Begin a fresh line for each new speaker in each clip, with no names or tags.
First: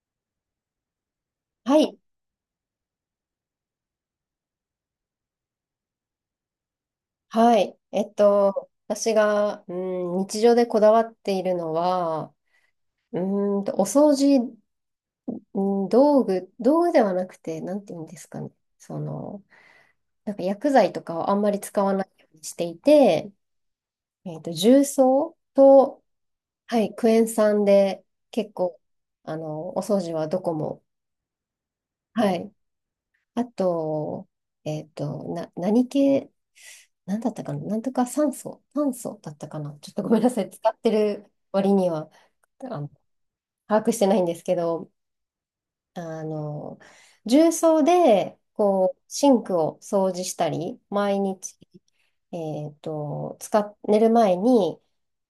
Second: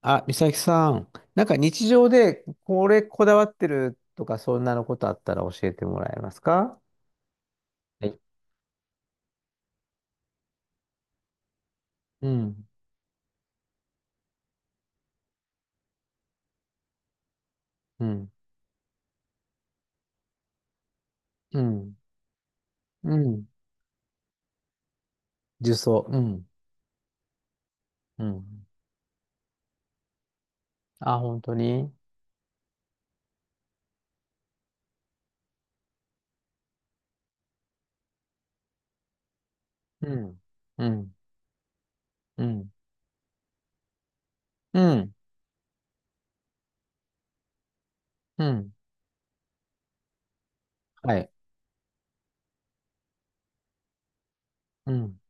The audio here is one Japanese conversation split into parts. あ、美咲さん、なんか
は
日
い。
常でこれこだわってるとか、そんなのことあったら教えてもらえますか？
はい。
はい。
私が、日常でこだわっているの
う
は、
ん、
うお掃除、う道具ではなくて、なんて言
う
うんです
ん、
かね。その、なんか薬剤とかをあんま
う
り使わ
ん、
ないようにしてい
う
て、
ん、
重曹
重曹、
と、
うん。
はい、クエン酸で
う
結
ん。
構、お掃除はどこも。
あ、本当に？
はい。あと、何系、なんだったかな、なんとか酸素、炭素だったかな、ちょっとご
う
めんなさ
ん、
い、使っ
う
て
ん、
る割には
うん、
あの把握してないんですけ
う
ど、
ん、
あの重曹で
うん、
こうシンクを掃除したり、
は
毎
い、
日、寝る前に
うん、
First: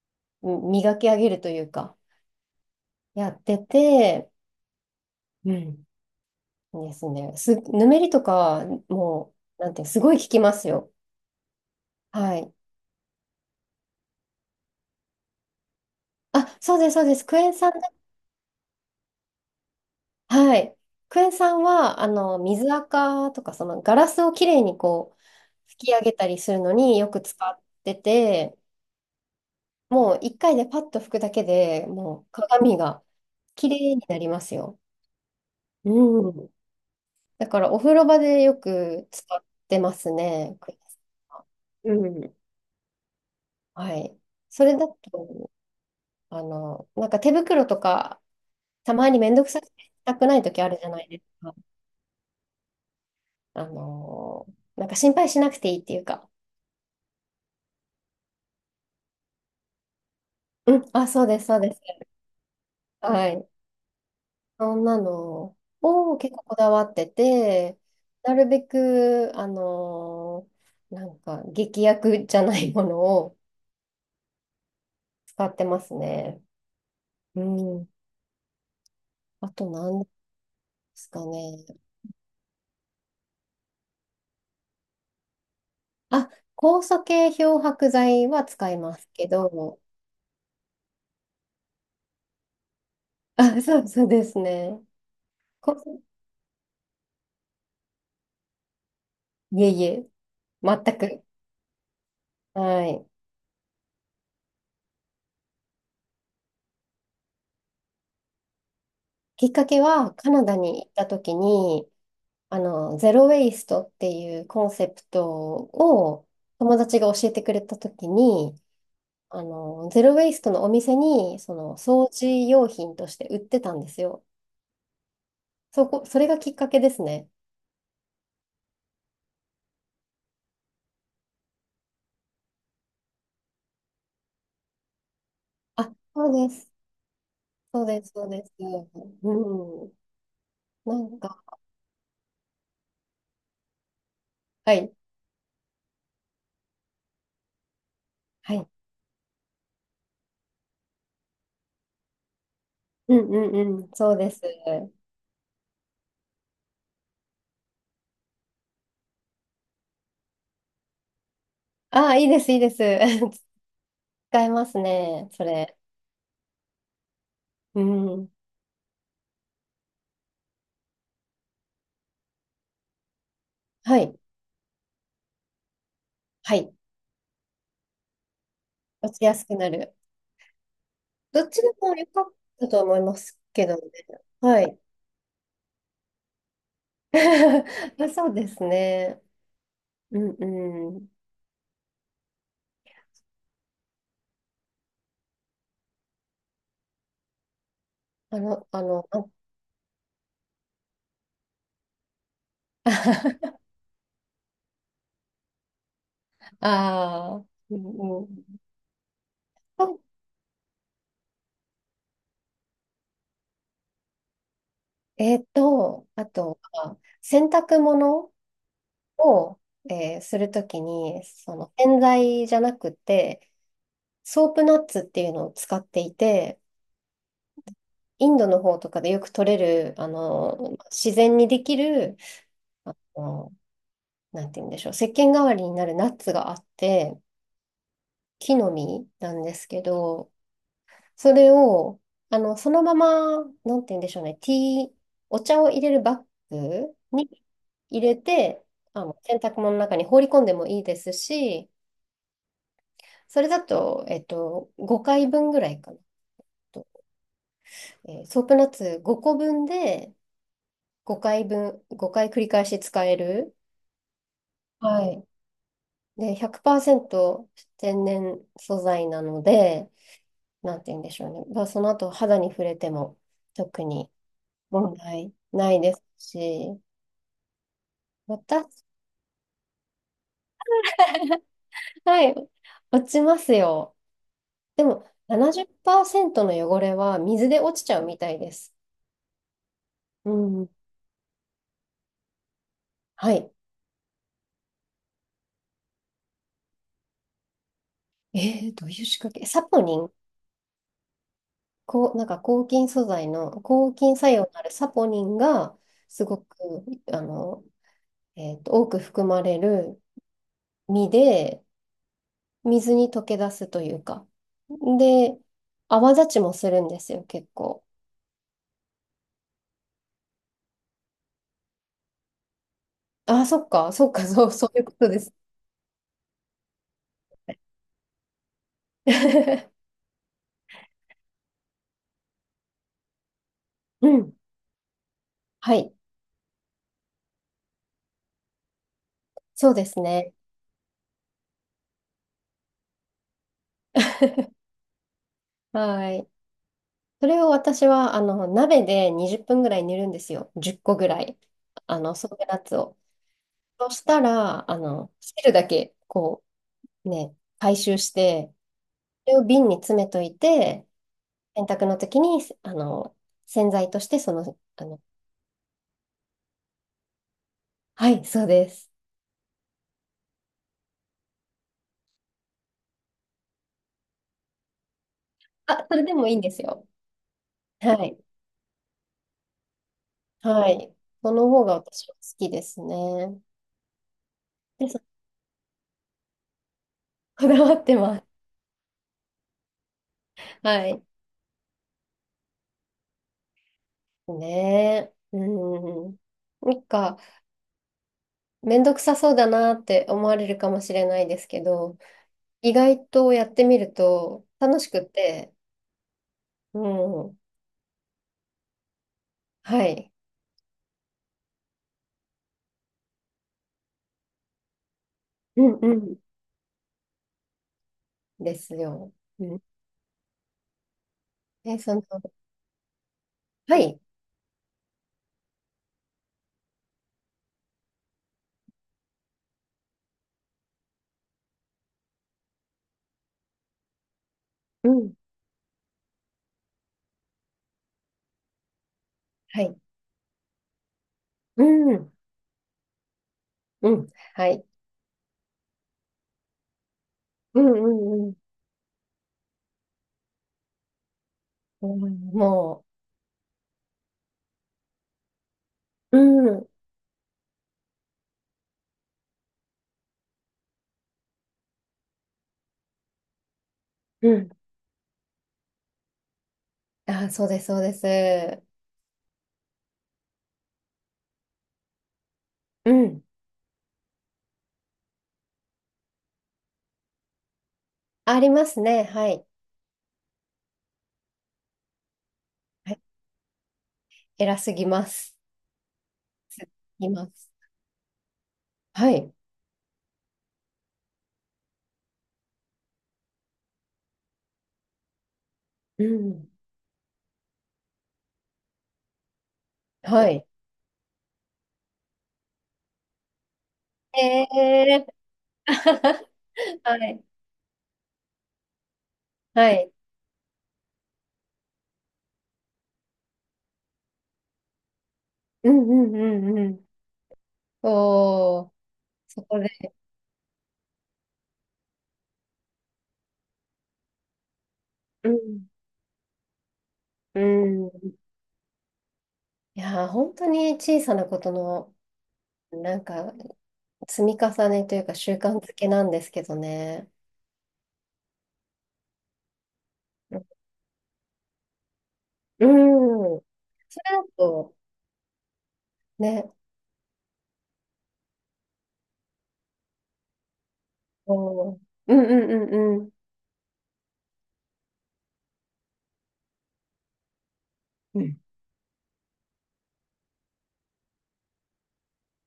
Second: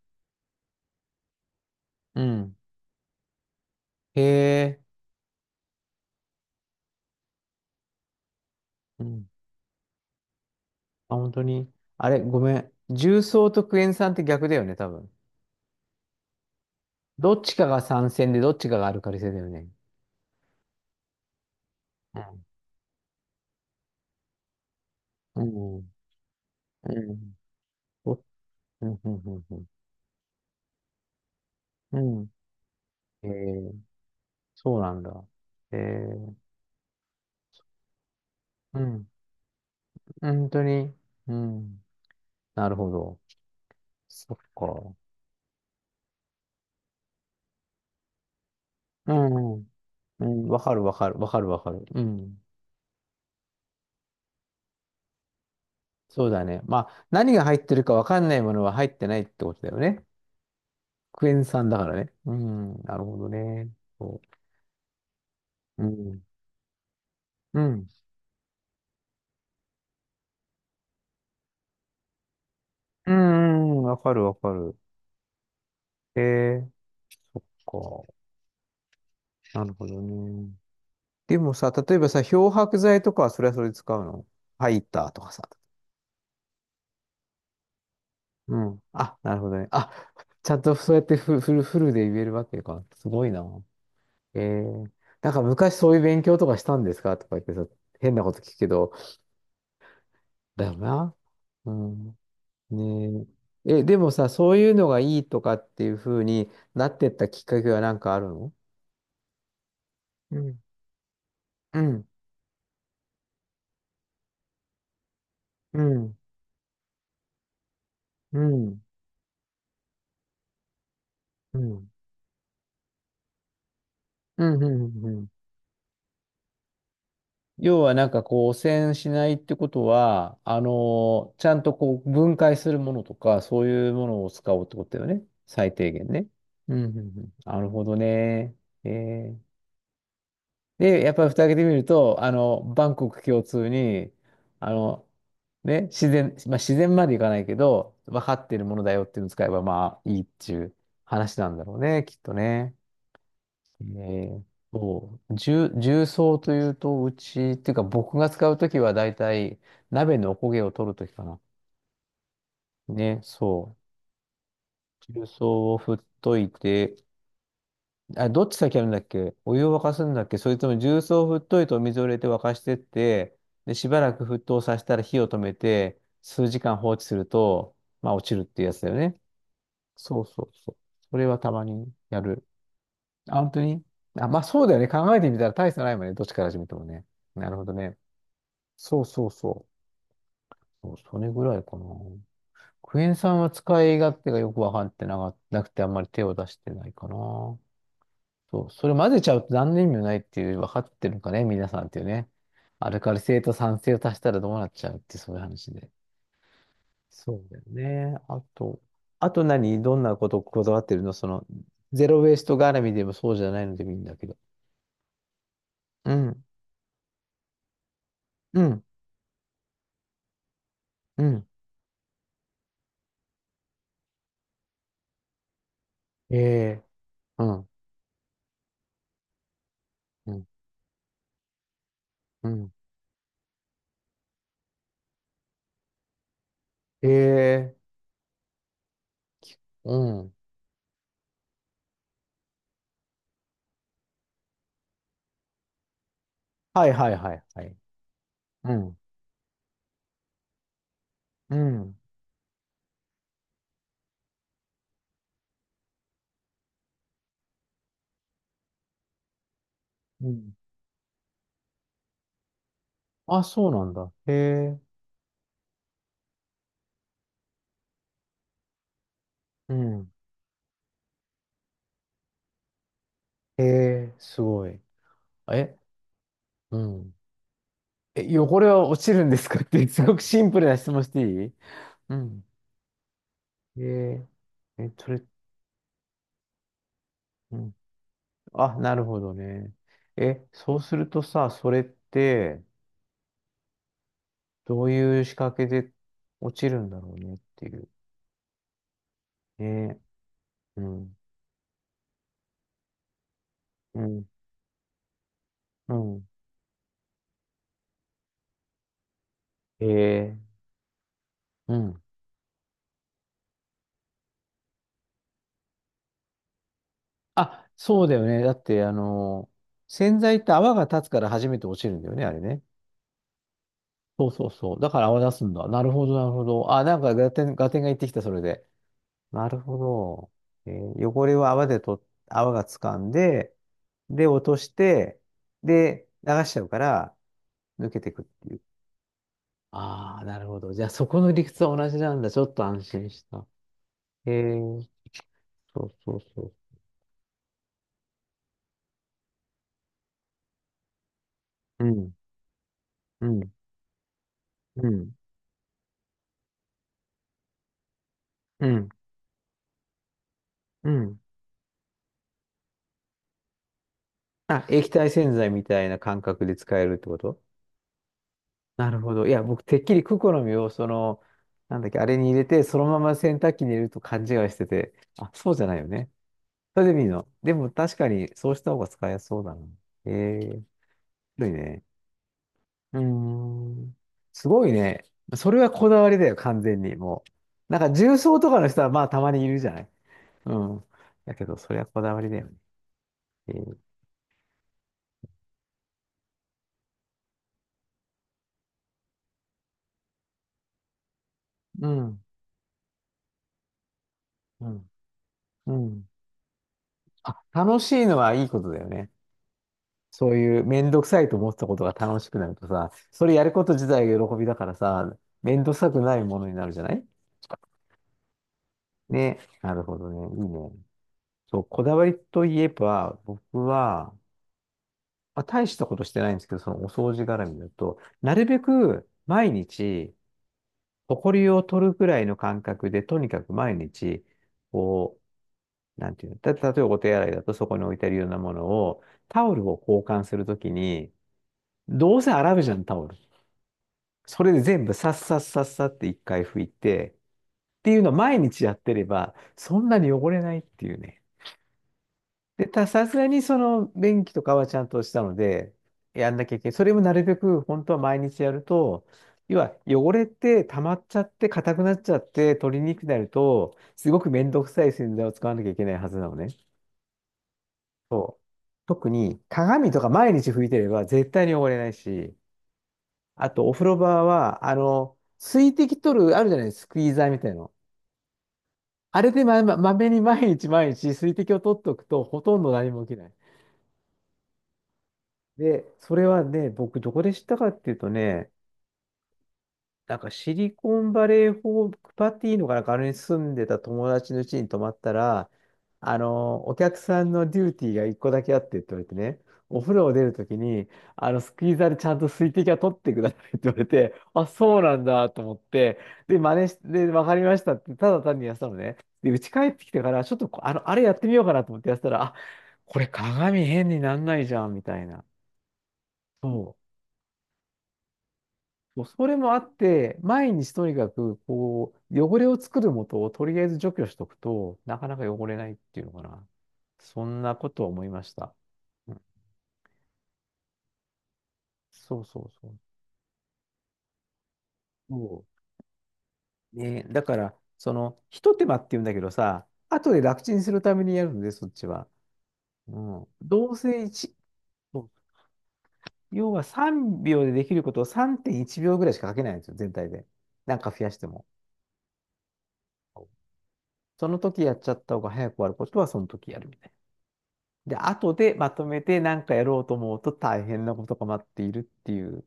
うん磨き上げるというか、
うん。
やって
へ
て、
え、
うんですね、ぬめりとか、
うん。
もう、なんていう、すごい効きますよ。
あ、本当に？あれ、
は
ご
い。
めん。重曹とクエン酸って逆だよね、多分。
あ、そうです、そうです。
ど
ク
っ
エ
ち
ン
か
酸
が
で。
酸性で、どっちかがアルカリ性だよね。
はい。クエン酸は、
うん、
水垢とか、そのガラスをきれいにこ
う
う、拭
ん、う
き上げたりするのによく
ん。
使って
お
て、
うんうんうんうん
もう一回でパッと拭くだけで
う
もう
ん。
鏡が
え
き
ー、
れいになります
そ
よ。
うなんだ。え
う
ー、
ん。だからお風呂場でよ
う
く
ん。
使ってます
本
ね、
当
クエン
に。
酸
う
は。
ん。
うん。
なるほど。
はい。
そっ
それだ
か。
と、なんか手袋とか、たま
う
にめんどく
ん、う
さ
ん。
くてした
う
くない
ん、わ
時あ
か
る
る
じゃ
わ
ない
かる。
です
わかる
か。
わかる。うん。
あの、なんか心配しなくていいっていう
そ
か。
うだね。まあ、何が入ってるかわかんないものは入ってないってことだよね。
うん、あ、そう
クエ
で
ン
す、そう
酸
で
だ
す。
からね。うん。なるほど
はい。
ね。そ
そんなの
う。う
を
ん。
結構こだわって
う
て、
ん。
なるべく、なんか、劇薬じゃないもの
う
を
ん、うんわかるわかる。
使ってます
え
ね。
ー、
うん。
そっ
あ
か。な
と
るほど
何で
ね。
すか
でも
ね。
さ、例えばさ、漂白剤とかはそれはそれで使うの？ハイターとかさ。
あ、酵素系漂白剤は
う
使い
ん。
ます
あ、
け
なるほどね。
ど、
あ、ちゃんとそうやってフルで言えるわけか。すごい な。
あ、そうです
え
ね。
ー、なんか
酵
昔そういう
素
勉強とかしたんですかとか言ってさ、変なこと聞くけど、
いえいえ、
だよ
全
な。
く。
うん。
はい。
ねえ。え、でもさ、そういうのがいいとかっていうふうになってったきっかけはなんかあるの？
きっかけは、カ
う
ナダ
ん。
に行った時
う
に、
ん。
ゼロ・ウェイストっていうコンセプト
うん。
を友達が教えてくれたとき
う
に、
ん。
ゼロ・ウェイストのお店に、
うん。
掃除用品として売ってたんですよ。
うん。うん。うん。
それがきっかけですね。
要はなんかこう汚染しないってことは、あのちゃんとこう分解するものとか、そういうものを使おうってことだよね。最低
あ、
限ね。
そうです。
うんうんうん。なる
そ
ほ
う
ど
です、そうです。
ね。えー、
うん。な
で、やっ
ん
ぱり蓋
か、
開けてみると、あの、万国共通に、あ
はい、
の、ね、自然、まあ、自然までいかないけど、分かって
は
いる
い。
ものだよっていうのを使えば、まあいいっていう話なんだろうね、きっとね。
うんうんうん、そう
ね
です。
え、そう、重曹というと、うち、っていうか僕が使うときはだいたい鍋のおこげを取るときかな。
ああ、いいです、いいです。
ね、そ
使えます
う。重
ね、そ
曹
れ。
を振っといて、
う
あ、
ん。
どっち先やるんだっけ？お湯を沸かすんだっけ、それとも重曹を振っといてお水を入れて沸かしてって、で、し
は
ばら
い、
く沸騰させたら火を止めて、数
は
時
い。
間放置すると、まあ落ちるっていうやつだよ
落
ね。
ちやすくなる。
そうそうそう。それは
どっ
た
ち
ま
で
に
も良
や
かっ
る。
たと思いま
あ、
す
本当
けどね。
に？あ、まあ
は
そうだ
い。
よね。考えてみたら大差ないもんね。どっちから始めてもね。なるほどね。
あ、そうです
そう
ね。
そうそう。
うん
そう、
うん。
それぐらいかな。クエン酸は使い勝手がよくわかってなかなくてあんまり手を出してないかな。
あ
そ
の、
う、
あ
それ
の、
混ぜ
あ
ちゃうと何の意味もないっていう、分かってるのかね、皆さんっていうね。アルカリ性と 酸性を足したらどうなっちゃうってそういう話で。そ
あ
うだよ
う
ね。
んう
あ
ん。
と、あと何ど
と
んなことこだわってるの、その、ゼロウェイスト絡みでもそうじゃないのでもいいんだけど。う
あ
ん、
とは、洗濯物
うん、
を、するとき
う
に、
ん。
その洗剤じゃなくて、ソープナッツっていうのを使ってい
え
て、
えうん、
インドの方とかでよく取れる、
うん、
自然にできる、
うん。
あのなんて言うんでしょう、石鹸代わりになるナッツがあって、
ええ
木の実なんですけ
う
ど、
ん。
それを、そのまま、なんて言うんでしょうね、ティー、お茶を入れるバッ
はい
グ
はい
に
はいはい。
入れて、
うん。
洗濯物の中に放り込んでもいいです
う
し、
ん。
それだと、5回分ぐらいかなと。ソープナッツ5個分で
うん。
5回分、5回繰り返し使え
あ、
る。
そうなんだ。へえ。
はい。で、100%天然素材なの
う
で、
ん。
なんて言うんでしょうね。まあ、その後肌に触れても
へ
特に
え、すごい。
問題な
え、
いです
う
し、
ん。え、汚れ
私、
は落ちるんですかって、すごくシンプルな質問してい い？う
はい、
ん。
落ちます
へ
よ。
え。
で
え、
も
それ、
70%の汚れは水
う
で
ん。
落ちちゃうみたいです。
あ、なるほどね。
う
え、
ん。
そうするとさ、それって、
はい。
どういう仕掛けで落ちるんだろうねっていう。
えどういう仕掛け、サポニ
ね。
ン、
うん。
こう、なんか抗菌素材の抗
う
菌
ん。
作用のあるサポニンが
う
す
ん。
ごく、あの、多く含まれ
へ
る
え。
実で、
うん。
水に溶け出すというか。で、泡立ちもするんですよ、結
あ、
構。
そうだよね。だって、あの、洗剤って泡が立つから初めて落ちるんだよね、あれね。
あ、そっか、そっか、
そうそ
そ
う
う、そ
そ
う
う。
いう
だ
こ
から
とで
泡
す。
出すんだ。なるほど、なるほど。あ、なんかガテン、ガテンが言ってきた、それで。なるほ ど。えー、汚れを泡でと、泡が掴んで、
う
で、
ん。
落として、
はい、
で、流しちゃうから、抜けてくっていう。
そうです
ああ、
ね。
なるほど。じゃあ、そこの理屈は同じなんだ。ちょっと安心した。え ー、そう
は
そう
い。
そう。
それを私は、鍋で20分ぐらい煮るんですよ。10個ぐらい。
うん、
ソテナッツを。
うん、
そしたら、
うん、
汁だけ、こう、ね、回収して、
うん、
それを瓶に詰めといて、
うん。
洗濯の時に、洗剤として、
あ、液体洗剤みたいな感覚で使えるってこと？
はい、そうで
な
す。
るほど。いや、僕、てっきりクコの実を、その、なんだっけ、あれに入れて、そのまま洗濯機に入れると勘違いしてて、あ、そうじゃないよ
あ、それ
ね。
でもいいんです
そ
よ。
れでいいの？でも、
は
確か
い。
に、そうした方が使いやすそうだな。ええ面
はい。そ
白
の
い
方が
ね。
私は好きです
うー
ね。
ん。すごい
で、
ね。それはこだわりだよ、完全に。もう。
こだわ
なん
っ
か、
て
重
ます。
曹とかの人は、まあ、たまにいるじゃない。うん。
はい。
だけど、それはこだわりだよね。えー
ねえ。うん。なんか、めんどくさそうだなって思われるかもしれないですけ
う
ど、
ん。
意外とやってみると
う
楽し
ん。
くて、
うん。
うん。
あ、楽しいのはいいことだよね。
はい。
そういうめんどくさいと思ってたことが楽しくなるとさ、それやること自体が喜びだからさ、め
う
んどく
ん
さ
う
くな
ん。
いものになるじゃない。
ですよ。
ね、
うん。
なるほどね。いいね。そう、
え、
こ
そ
だ
の、
わりといえば、僕
はい。
は、まあ、大したことしてないんですけど、そのお掃除絡みだと、なるべく毎日、埃を取るくらいの感覚で、とにかく毎日、
うん。
こう、なんていうの、例えばお手洗いだとそこに置いてあるようなものを、タオ
は
ル
い。
を交換するときに、
うん。
どうせ洗うじゃん、タオル。
うん。
そ
は
れで
い。
全部さっさっさっさって一回拭いて、
うん
っ
う
ていうのを
んうん。
毎日やってれば、そんなに汚れないっていうね。
うん
で、
も
さすがにその便器とかはちゃんとしたので、
う、う
やんなきゃい
ん。
けない。それもなるべく本当は毎日やると、要は汚れって溜まっちゃって硬くなっちゃって取りにくくなると、すご
う
くめ
ん
んどくさい洗剤を使わなきゃいけないはずなのね。
あ、そうです、そうです。
特に鏡とか毎日拭いてれば絶対に汚れないし、
うん。
あとお風呂場は、あの、水滴取る、あるじゃない、スクイーザーみたいなの。
ありますね。
あ
は
れで
い。
まめに毎日毎日水滴を取っておくとほとんど何
はい、
も起きない。
偉すぎます。
で、それは
す
ね、僕
ぎ
どこ
ま
で知っ
す。
たかっていうとね、
はい。
なんかシリコンバレーホークパティーかなんかあれに住んでた友達の家に泊まったら、
う
あ
ん。
の、お客さんのデューティーが一個だけあってって言われてね、お風呂を出
は
ると
い。
きに、あの、スクイーザーでちゃんと水滴は取ってくださいって言われて、あ、そうな
え
ん
ー。
だと思って、で、真似して、
は
で
い。
わかりましたって、ただ単にやってたのね。で、家帰
は
ってき
い。
てから、ちょっとこあの、あれやってみようかなと思ってやってたら、あ、これ鏡変になんないじゃん、みたいな。
うんうん
そ
うんう
う、
ん。おー、
そうそれ
そ
もあ
こで。
って、毎日とにかく、こう、汚れを作るもとをとりあえず除去しとくと、なかな
う
か汚れ
ん。
ないっていうのかな。そん
う
なことを思いま
ん
した。うん
いやー、本当に小さなことの、
そうそうそう。
なんか、積み重ねというか、習
そ
慣づけなんですけど
うね、
ね。
だから、その、ひと手間って言うんだけどさ、後で楽ちんするためにやるので、そっちは。
う
うん。
ん
どう
そ
せい
れだ
ち
と、
そう要
ね、
は3秒でできることを3.1秒ぐらいしかかけないんですよ、全体で。なんか増やしても。
おー、うんうんうんうん。
その時やっちゃった方が早く終わることは、その時やるみたいな。で、
う
後
ん
でまとめて何かやろうと思うと大変なことが待っているっていう、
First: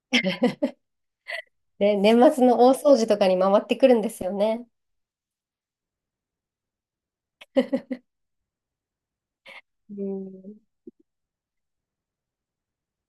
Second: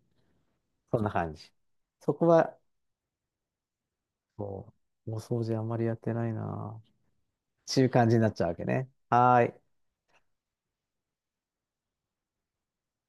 そんな感じ。
で、
そ
年
こ
末
は、
の大掃除とかに回ってくるんですよね。
そう、お掃除あんまりやってないなっていう感じになっちゃうわけね。はーい。
うん、